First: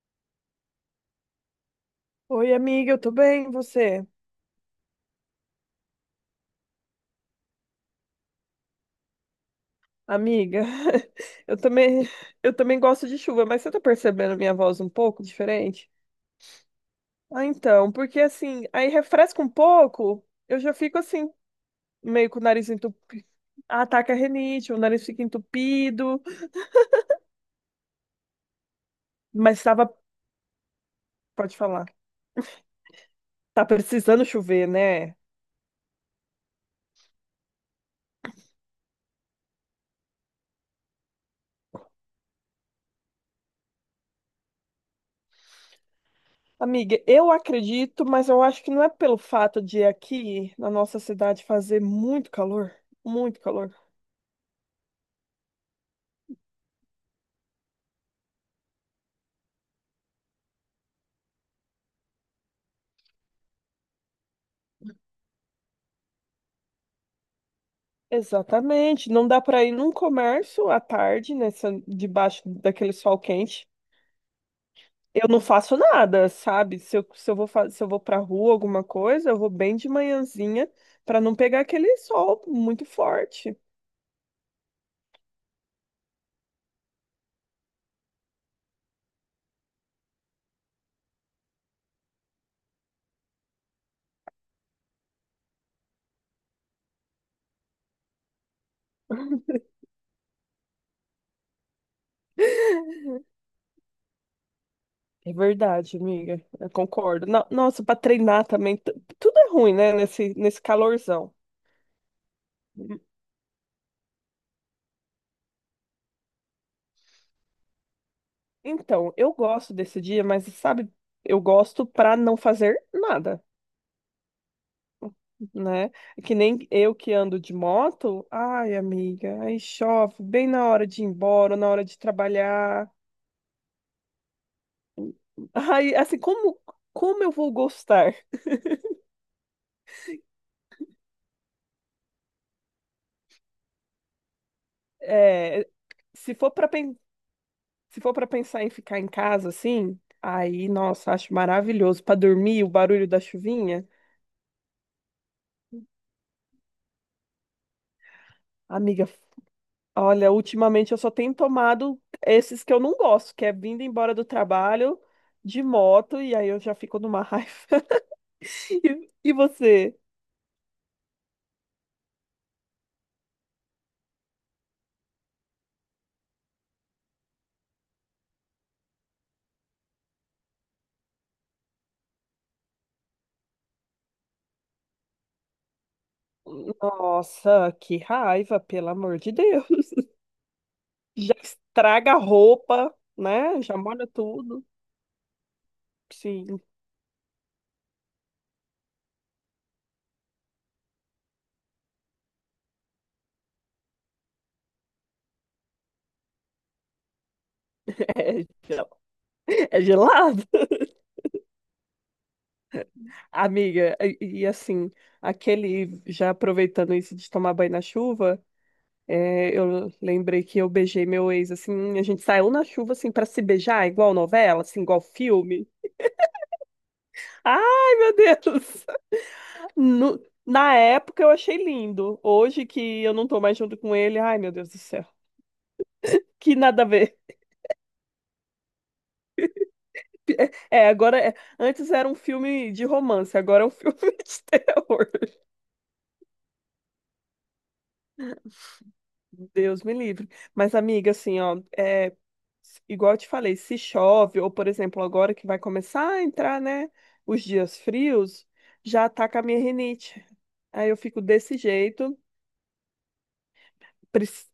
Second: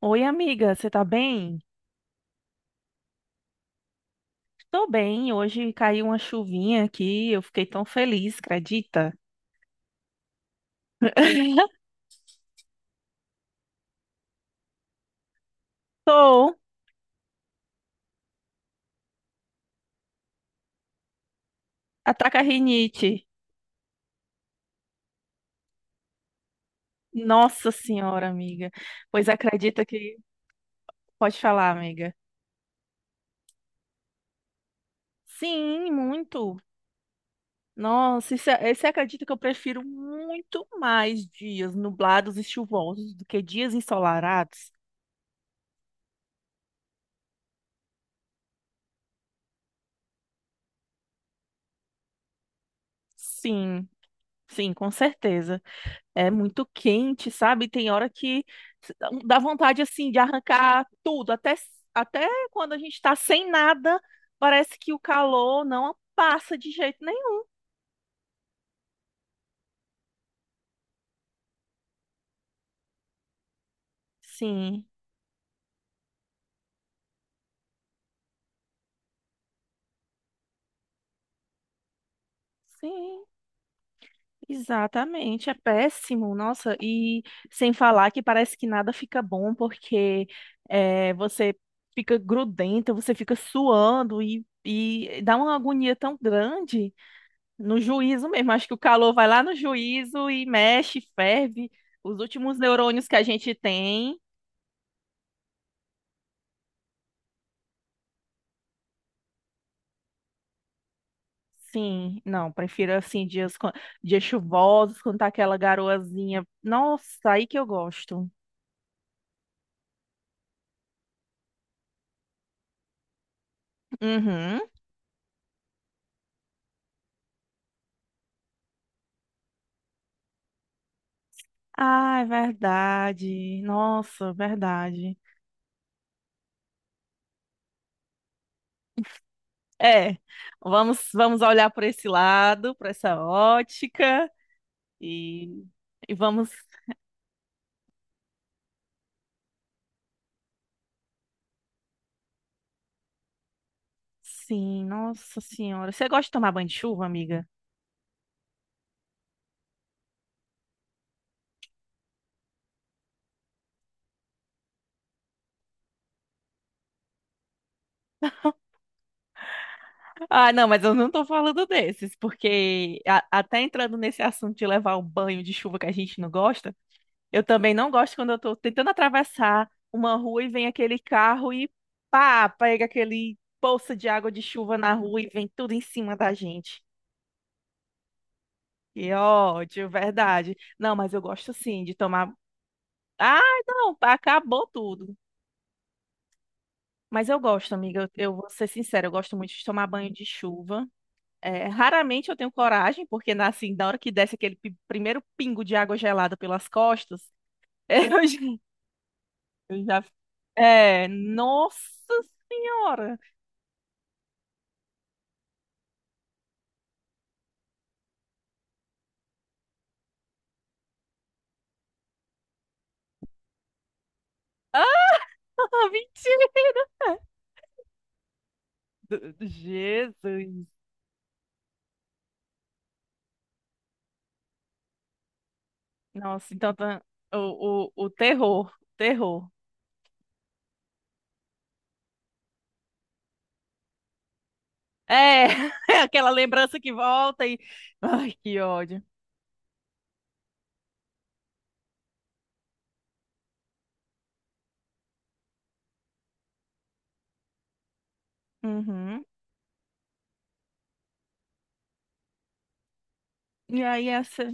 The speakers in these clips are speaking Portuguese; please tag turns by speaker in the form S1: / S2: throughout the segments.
S1: Oi, amiga, você tá bem?
S2: Oi, amiga, eu tô bem, e você?
S1: Tô bem, hoje caiu uma chuvinha aqui, eu fiquei tão feliz, acredita?
S2: Amiga, eu também, eu também gosto de chuva, mas você tá percebendo a minha voz um pouco diferente?
S1: Tô,
S2: Ah, então, porque assim, aí refresca um pouco, eu já fico assim, meio
S1: ataca
S2: com
S1: a
S2: o nariz entupido.
S1: rinite.
S2: Ataca a rinite, o nariz fica entupido,
S1: Nossa senhora, amiga. Pois
S2: mas
S1: acredita
S2: tava,
S1: que. Pode
S2: pode
S1: falar,
S2: falar,
S1: amiga.
S2: tá precisando chover, né?
S1: Sim, muito. Nossa, e você acredita que eu prefiro muito mais dias nublados e chuvosos do que dias ensolarados?
S2: Amiga, eu acredito, mas eu acho que não é pelo fato de aqui na nossa cidade fazer muito calor, muito calor.
S1: Sim, sim, com certeza. É muito quente, sabe? Tem hora que dá vontade assim de arrancar tudo, até quando a gente está sem nada, parece que o calor não passa de jeito nenhum.
S2: Exatamente. Não dá para ir num comércio à tarde, nessa, debaixo daquele sol quente.
S1: Sim,
S2: Eu não faço nada, sabe? Se eu vou, se eu vou pra rua, alguma coisa, eu vou bem de manhãzinha para não pegar aquele sol muito
S1: sim,
S2: forte.
S1: exatamente. É péssimo, nossa. E sem falar que parece que nada fica bom porque você fica grudenta, você fica suando e dá uma agonia tão grande. No juízo mesmo, acho que o calor vai lá no juízo e mexe, ferve os últimos neurônios que a gente tem.
S2: É verdade, amiga. Eu concordo. Nossa, para treinar também, tudo é ruim, né? Nesse calorzão.
S1: Sim, não, prefiro assim dias, dias chuvosos, quando tá aquela garoazinha. Nossa, aí que eu gosto.
S2: Então, eu gosto desse dia, mas sabe, eu gosto para não fazer nada,
S1: Uhum.
S2: né? É que nem eu que ando de moto, ai, amiga, aí chove bem na hora de ir embora, na hora de
S1: Ah, é
S2: trabalhar.
S1: verdade. Nossa, verdade.
S2: Ai, assim, como eu vou gostar?
S1: É, vamos, vamos olhar por esse lado, por essa ótica e,
S2: É, se
S1: vamos.
S2: for para se for para pensar em ficar em casa assim, aí, nossa, acho maravilhoso para dormir, o barulho da chuvinha.
S1: Sim, nossa senhora. Você gosta de tomar banho de chuva, amiga?
S2: Amiga, olha, ultimamente eu só tenho tomado esses que eu não gosto, que é vindo embora do trabalho de moto e aí eu já fico numa raiva. E você?
S1: Ah, não, mas eu não tô falando desses, porque até entrando nesse assunto de levar o banho de chuva que a gente não gosta, eu também não gosto quando eu tô tentando atravessar uma rua e vem aquele carro e pá, pega aquele poça de água de chuva na rua e vem tudo em cima da gente.
S2: Nossa, que raiva, pelo
S1: Que
S2: amor de Deus.
S1: ódio, verdade. Não, mas eu
S2: Já
S1: gosto sim de
S2: estraga a
S1: tomar.
S2: roupa,
S1: Ah,
S2: né? Já
S1: não,
S2: molha tudo.
S1: acabou tudo.
S2: Sim,
S1: Mas eu gosto, amiga, eu vou ser sincera, eu gosto muito de tomar banho de chuva. É, raramente eu tenho coragem, porque na, assim, na hora que desce aquele primeiro pingo de água gelada pelas costas, eu já,
S2: é, gel- é
S1: eu já-
S2: gelado.
S1: É, nossa senhora!
S2: Amiga, e assim, aquele, já aproveitando isso de tomar banho na chuva, é, eu lembrei que eu beijei meu ex, assim, a gente saiu na chuva, assim, pra se beijar, igual novela, assim, igual
S1: Ah,
S2: filme.
S1: mentira!
S2: Ai, meu Deus! No-
S1: Jesus!
S2: Na época eu achei lindo. Hoje que eu não tô mais junto com ele, ai, meu Deus do céu.
S1: Nossa,
S2: Que
S1: então
S2: nada a
S1: tá,
S2: ver.
S1: o terror, o terror.
S2: É, agora é... antes era um filme de romance, agora é um filme de terror.
S1: É, é aquela lembrança que volta e. Ai, que ódio.
S2: Deus me livre. Mas, amiga, assim, ó, é igual eu te falei, se chove, ou por exemplo, agora que vai começar a entrar, né, os dias frios, já
S1: Uhum.
S2: ataca a minha rinite. Aí eu fico desse jeito.
S1: E aí
S2: Prec-
S1: essa,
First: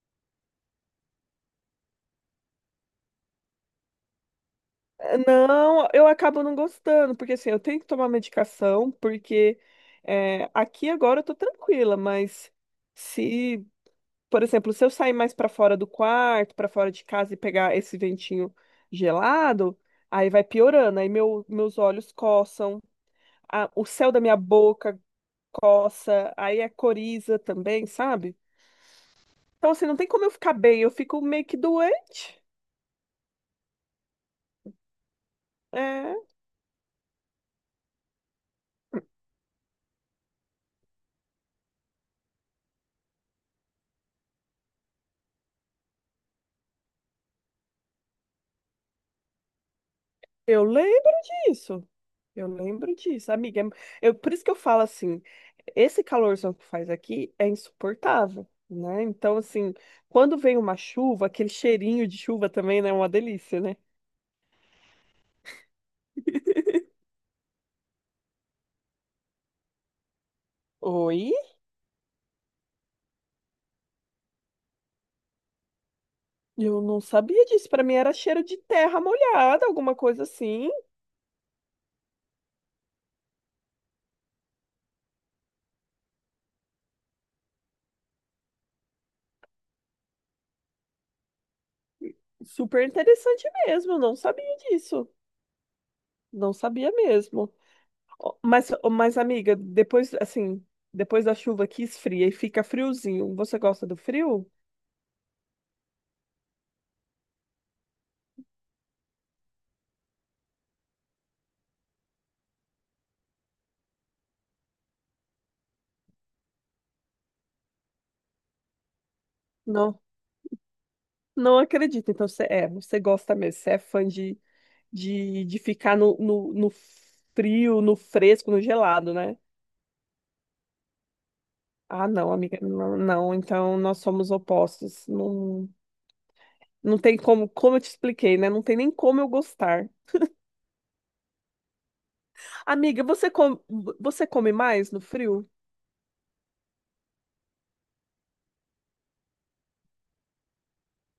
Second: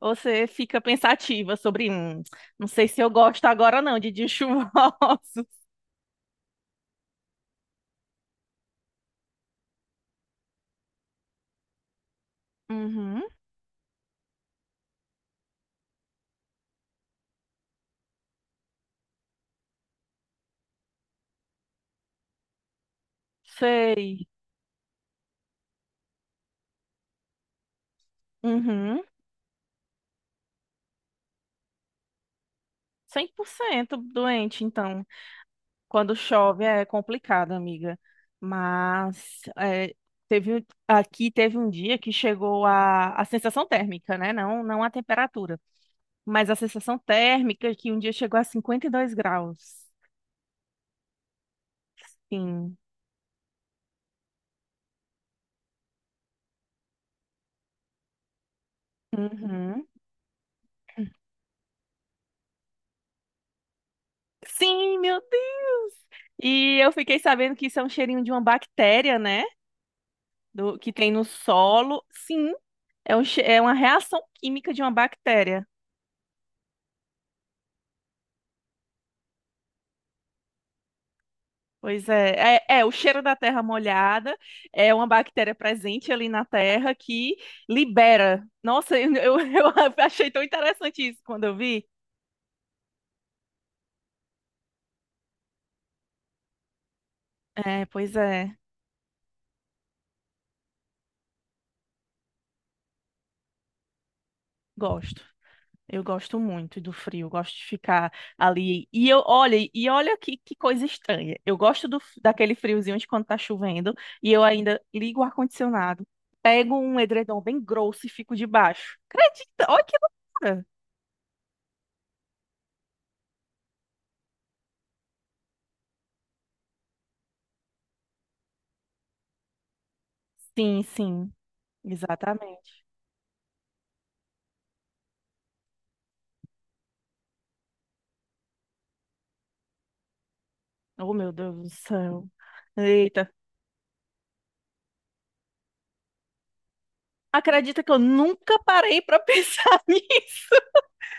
S1: você fica pensativa sobre, não sei se eu gosto agora não de dias chuvosos.
S2: Não, eu acabo não gostando, porque assim, eu tenho que tomar medicação, porque é, aqui agora eu tô tranquila, mas
S1: Uhum,
S2: se por exemplo, se eu sair mais para fora do quarto, para fora de casa e pegar esse ventinho gelado, aí vai piorando, aí meus olhos coçam, o céu da
S1: sei.
S2: minha boca coça, aí é coriza também, sabe?
S1: Uhum,
S2: Então, assim, não tem como eu ficar bem, eu fico meio que doente.
S1: 100% doente, então, quando
S2: É,
S1: chove é complicado, amiga. Mas é, aqui teve um dia que chegou a, sensação térmica, né? Não, não a temperatura, mas a sensação térmica que um dia chegou a 52 graus.
S2: eu lembro disso. Eu
S1: Sim.
S2: lembro disso, amiga. Eu, por isso que eu falo assim, esse calorzão que faz aqui é insuportável, né? Então, assim,
S1: Uhum.
S2: quando vem uma chuva, aquele cheirinho de chuva também, né? É uma delícia, né?
S1: Sim, meu Deus! E eu fiquei sabendo que isso é um cheirinho de uma bactéria, né? Do, que tem no
S2: Oi?
S1: solo. Sim, é, é uma reação química de uma bactéria.
S2: Eu não sabia disso. Pra mim era cheiro de terra molhada, alguma coisa assim.
S1: Pois é, o cheiro da terra molhada é uma bactéria presente ali na terra que libera. Nossa, eu achei tão interessante isso quando eu vi.
S2: Super interessante mesmo. Eu não sabia disso. Não sabia mesmo.
S1: É, pois
S2: Ó,
S1: é,
S2: mas, ó, mas, amiga, depois, assim, depois da chuva que esfria e fica friozinho, você gosta do frio?
S1: gosto. Eu gosto muito do frio, eu gosto de ficar ali. E eu, olha, e olha que coisa estranha. Eu gosto daquele friozinho de quando tá chovendo e eu ainda ligo o ar-condicionado, pego um edredom bem grosso e fico debaixo. Acredita? Olha que
S2: Não.
S1: loucura!
S2: Não acredito. Então, você, é, você gosta mesmo, você é fã de, de ficar no frio, no fresco, no gelado, né?
S1: Sim, sim,
S2: Ah, não, amiga,
S1: exatamente.
S2: não, não. Então, nós somos opostos. Não, não tem como, como eu te expliquei, né? Não tem nem como eu gostar.
S1: Oh, meu Deus do céu.
S2: Amiga,
S1: Eita.
S2: você come mais no frio?
S1: Acredita que eu nunca parei pra pensar nisso?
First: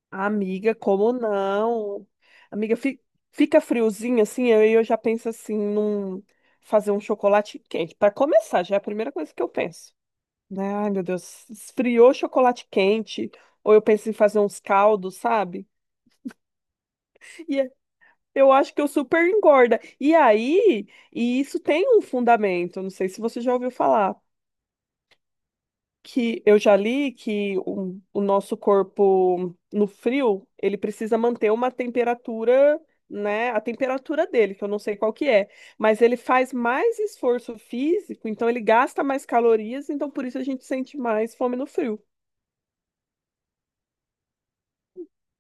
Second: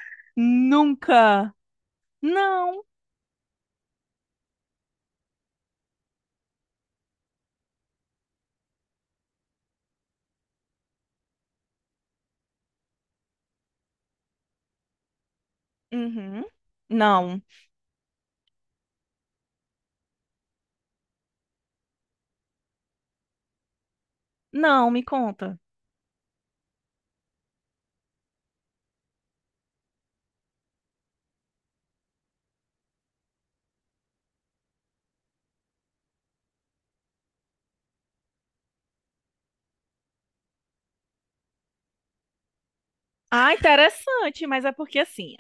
S2: Amiga, como
S1: Nunca.
S2: não? Amiga,
S1: Não.
S2: fica friozinho assim, aí eu já penso assim, num fazer um chocolate quente. Para começar, já é a primeira coisa que eu penso, né? Ai, meu Deus, esfriou chocolate quente, ou eu penso em fazer uns caldos, sabe?
S1: Uhum. Não.
S2: E é- eu acho que eu super engorda. E aí, e isso tem um fundamento, não sei se você já ouviu falar,
S1: Não, me conta.
S2: que eu já li que o nosso corpo no frio, ele precisa manter uma temperatura, né, a temperatura dele, que eu não sei qual que é, mas ele faz mais esforço físico, então ele gasta mais calorias, então por isso a gente sente mais fome no frio.
S1: Ah, interessante, mas é porque assim,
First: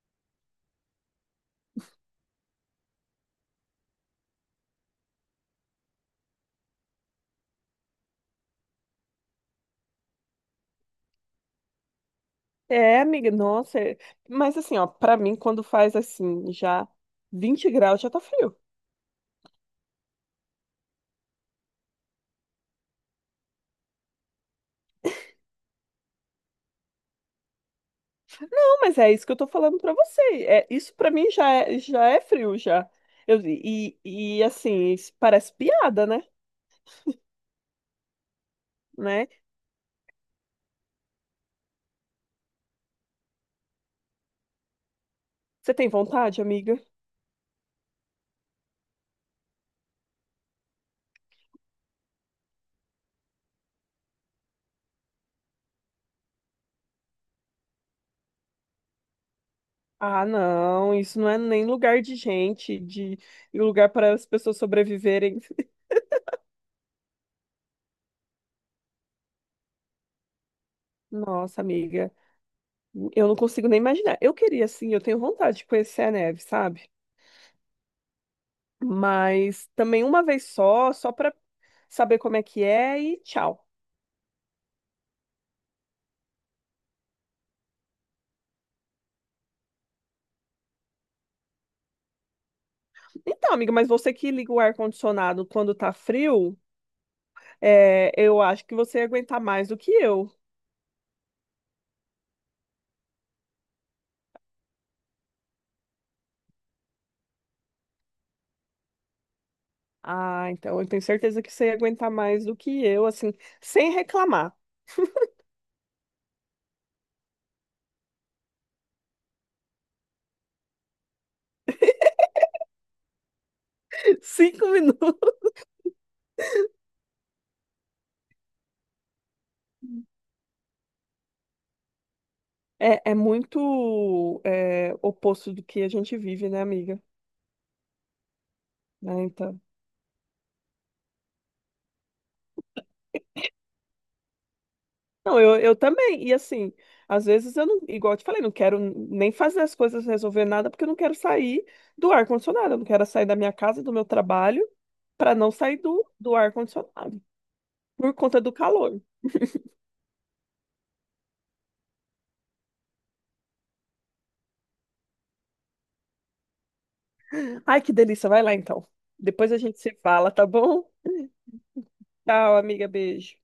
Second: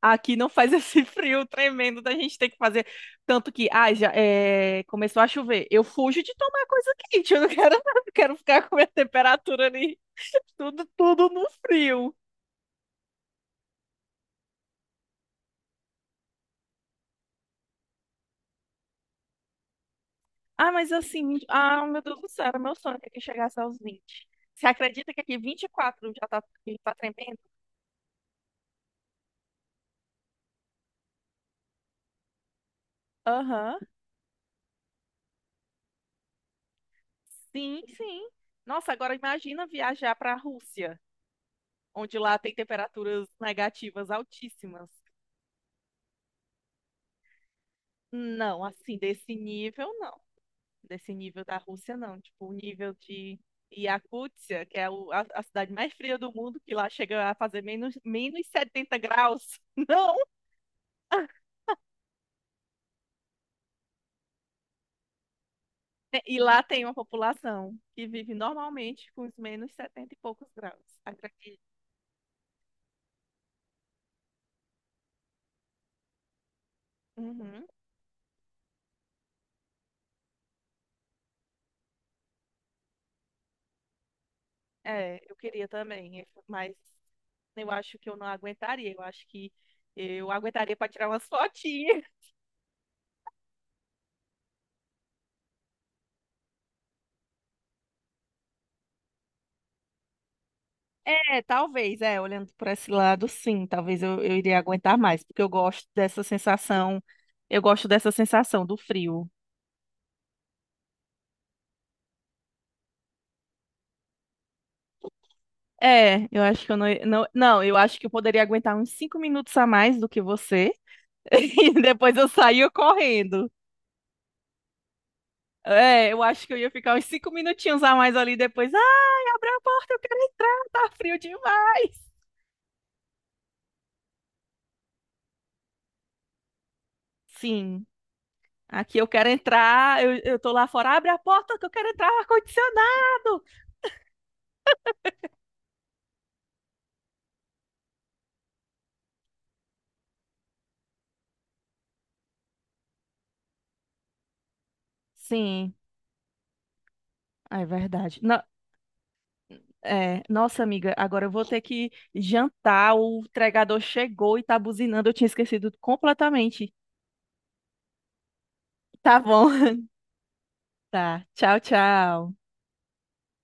S1: aqui não faz esse frio tremendo da gente ter que fazer. Tanto que, ah, já é, começou a chover. Eu fujo de tomar coisa quente, eu não quero, não quero ficar com a minha temperatura ali, tudo no frio.
S2: É, amiga, nossa. Mas assim, ó, pra mim, quando faz assim, já 20 graus, já tá frio.
S1: Ah, mas assim, ah, meu Deus do céu, era meu sonho que aqui chegasse aos 20. Você acredita que aqui 24 já tá tremendo?
S2: Não, mas é isso que eu tô falando pra você. É, isso pra mim já é frio, já. Eu,
S1: Aham.
S2: e assim, isso parece piada, né?
S1: Sim, sim. Nossa, agora
S2: Né?
S1: imagina viajar para a Rússia, onde lá tem temperaturas negativas altíssimas.
S2: Você tem vontade, amiga?
S1: Não, assim, desse nível, não. Desse nível da Rússia, não. Tipo, o nível de Iacútia, que é a cidade mais fria do mundo, que lá chega a fazer menos 70 graus. Não!
S2: Ah, não, isso não é nem lugar de gente, de e lugar para as pessoas sobreviverem.
S1: E lá tem uma população que vive normalmente com os menos 70 e poucos graus. Acredito.
S2: Nossa, amiga, eu não consigo nem imaginar. Eu queria, assim, eu tenho vontade de conhecer a neve, sabe?
S1: Uhum.
S2: Mas também uma vez só, só para saber como é que é e tchau.
S1: É, eu queria também, mas eu acho que eu não aguentaria. Eu acho que eu aguentaria para tirar umas fotinhas.
S2: Então, amiga, mas você que liga o ar-condicionado quando tá frio, é, eu acho que você ia aguentar mais do que eu.
S1: É, talvez, é, olhando por esse lado, sim, talvez eu iria aguentar mais, porque eu gosto dessa sensação, eu gosto dessa sensação do frio.
S2: Ah, então eu tenho certeza que você ia aguentar mais do que eu, assim, sem reclamar.
S1: É, eu acho que eu não, não, não, eu acho que eu poderia aguentar uns 5 minutos a mais do que você, e depois eu saía correndo.
S2: 5 minutos.
S1: É, eu acho que eu ia ficar uns 5 minutinhos a mais ali depois. Ai, abre a porta, eu quero entrar, tá frio demais.
S2: É, é muito, é, oposto do que a gente vive, né, amiga?
S1: Sim, aqui eu
S2: Né,
S1: quero
S2: então.
S1: entrar, eu tô lá fora, abre a porta que eu quero entrar, ar-condicionado.
S2: Não, eu também. E assim, às vezes eu não, igual eu te falei, não quero nem fazer as coisas, resolver nada, porque eu não quero sair do ar-condicionado. Eu não quero sair da minha casa, do meu trabalho, para não
S1: Sim.
S2: sair do ar-condicionado,
S1: Ah, é
S2: por
S1: verdade.
S2: conta do calor.
S1: É, nossa, amiga, agora eu vou ter que jantar. O entregador chegou e tá buzinando. Eu tinha esquecido completamente.
S2: Ai, que delícia. Vai lá então.
S1: Tá bom.
S2: Depois a gente se fala, tá bom?
S1: Tá. Tchau, tchau.
S2: Tchau, amiga. Beijo.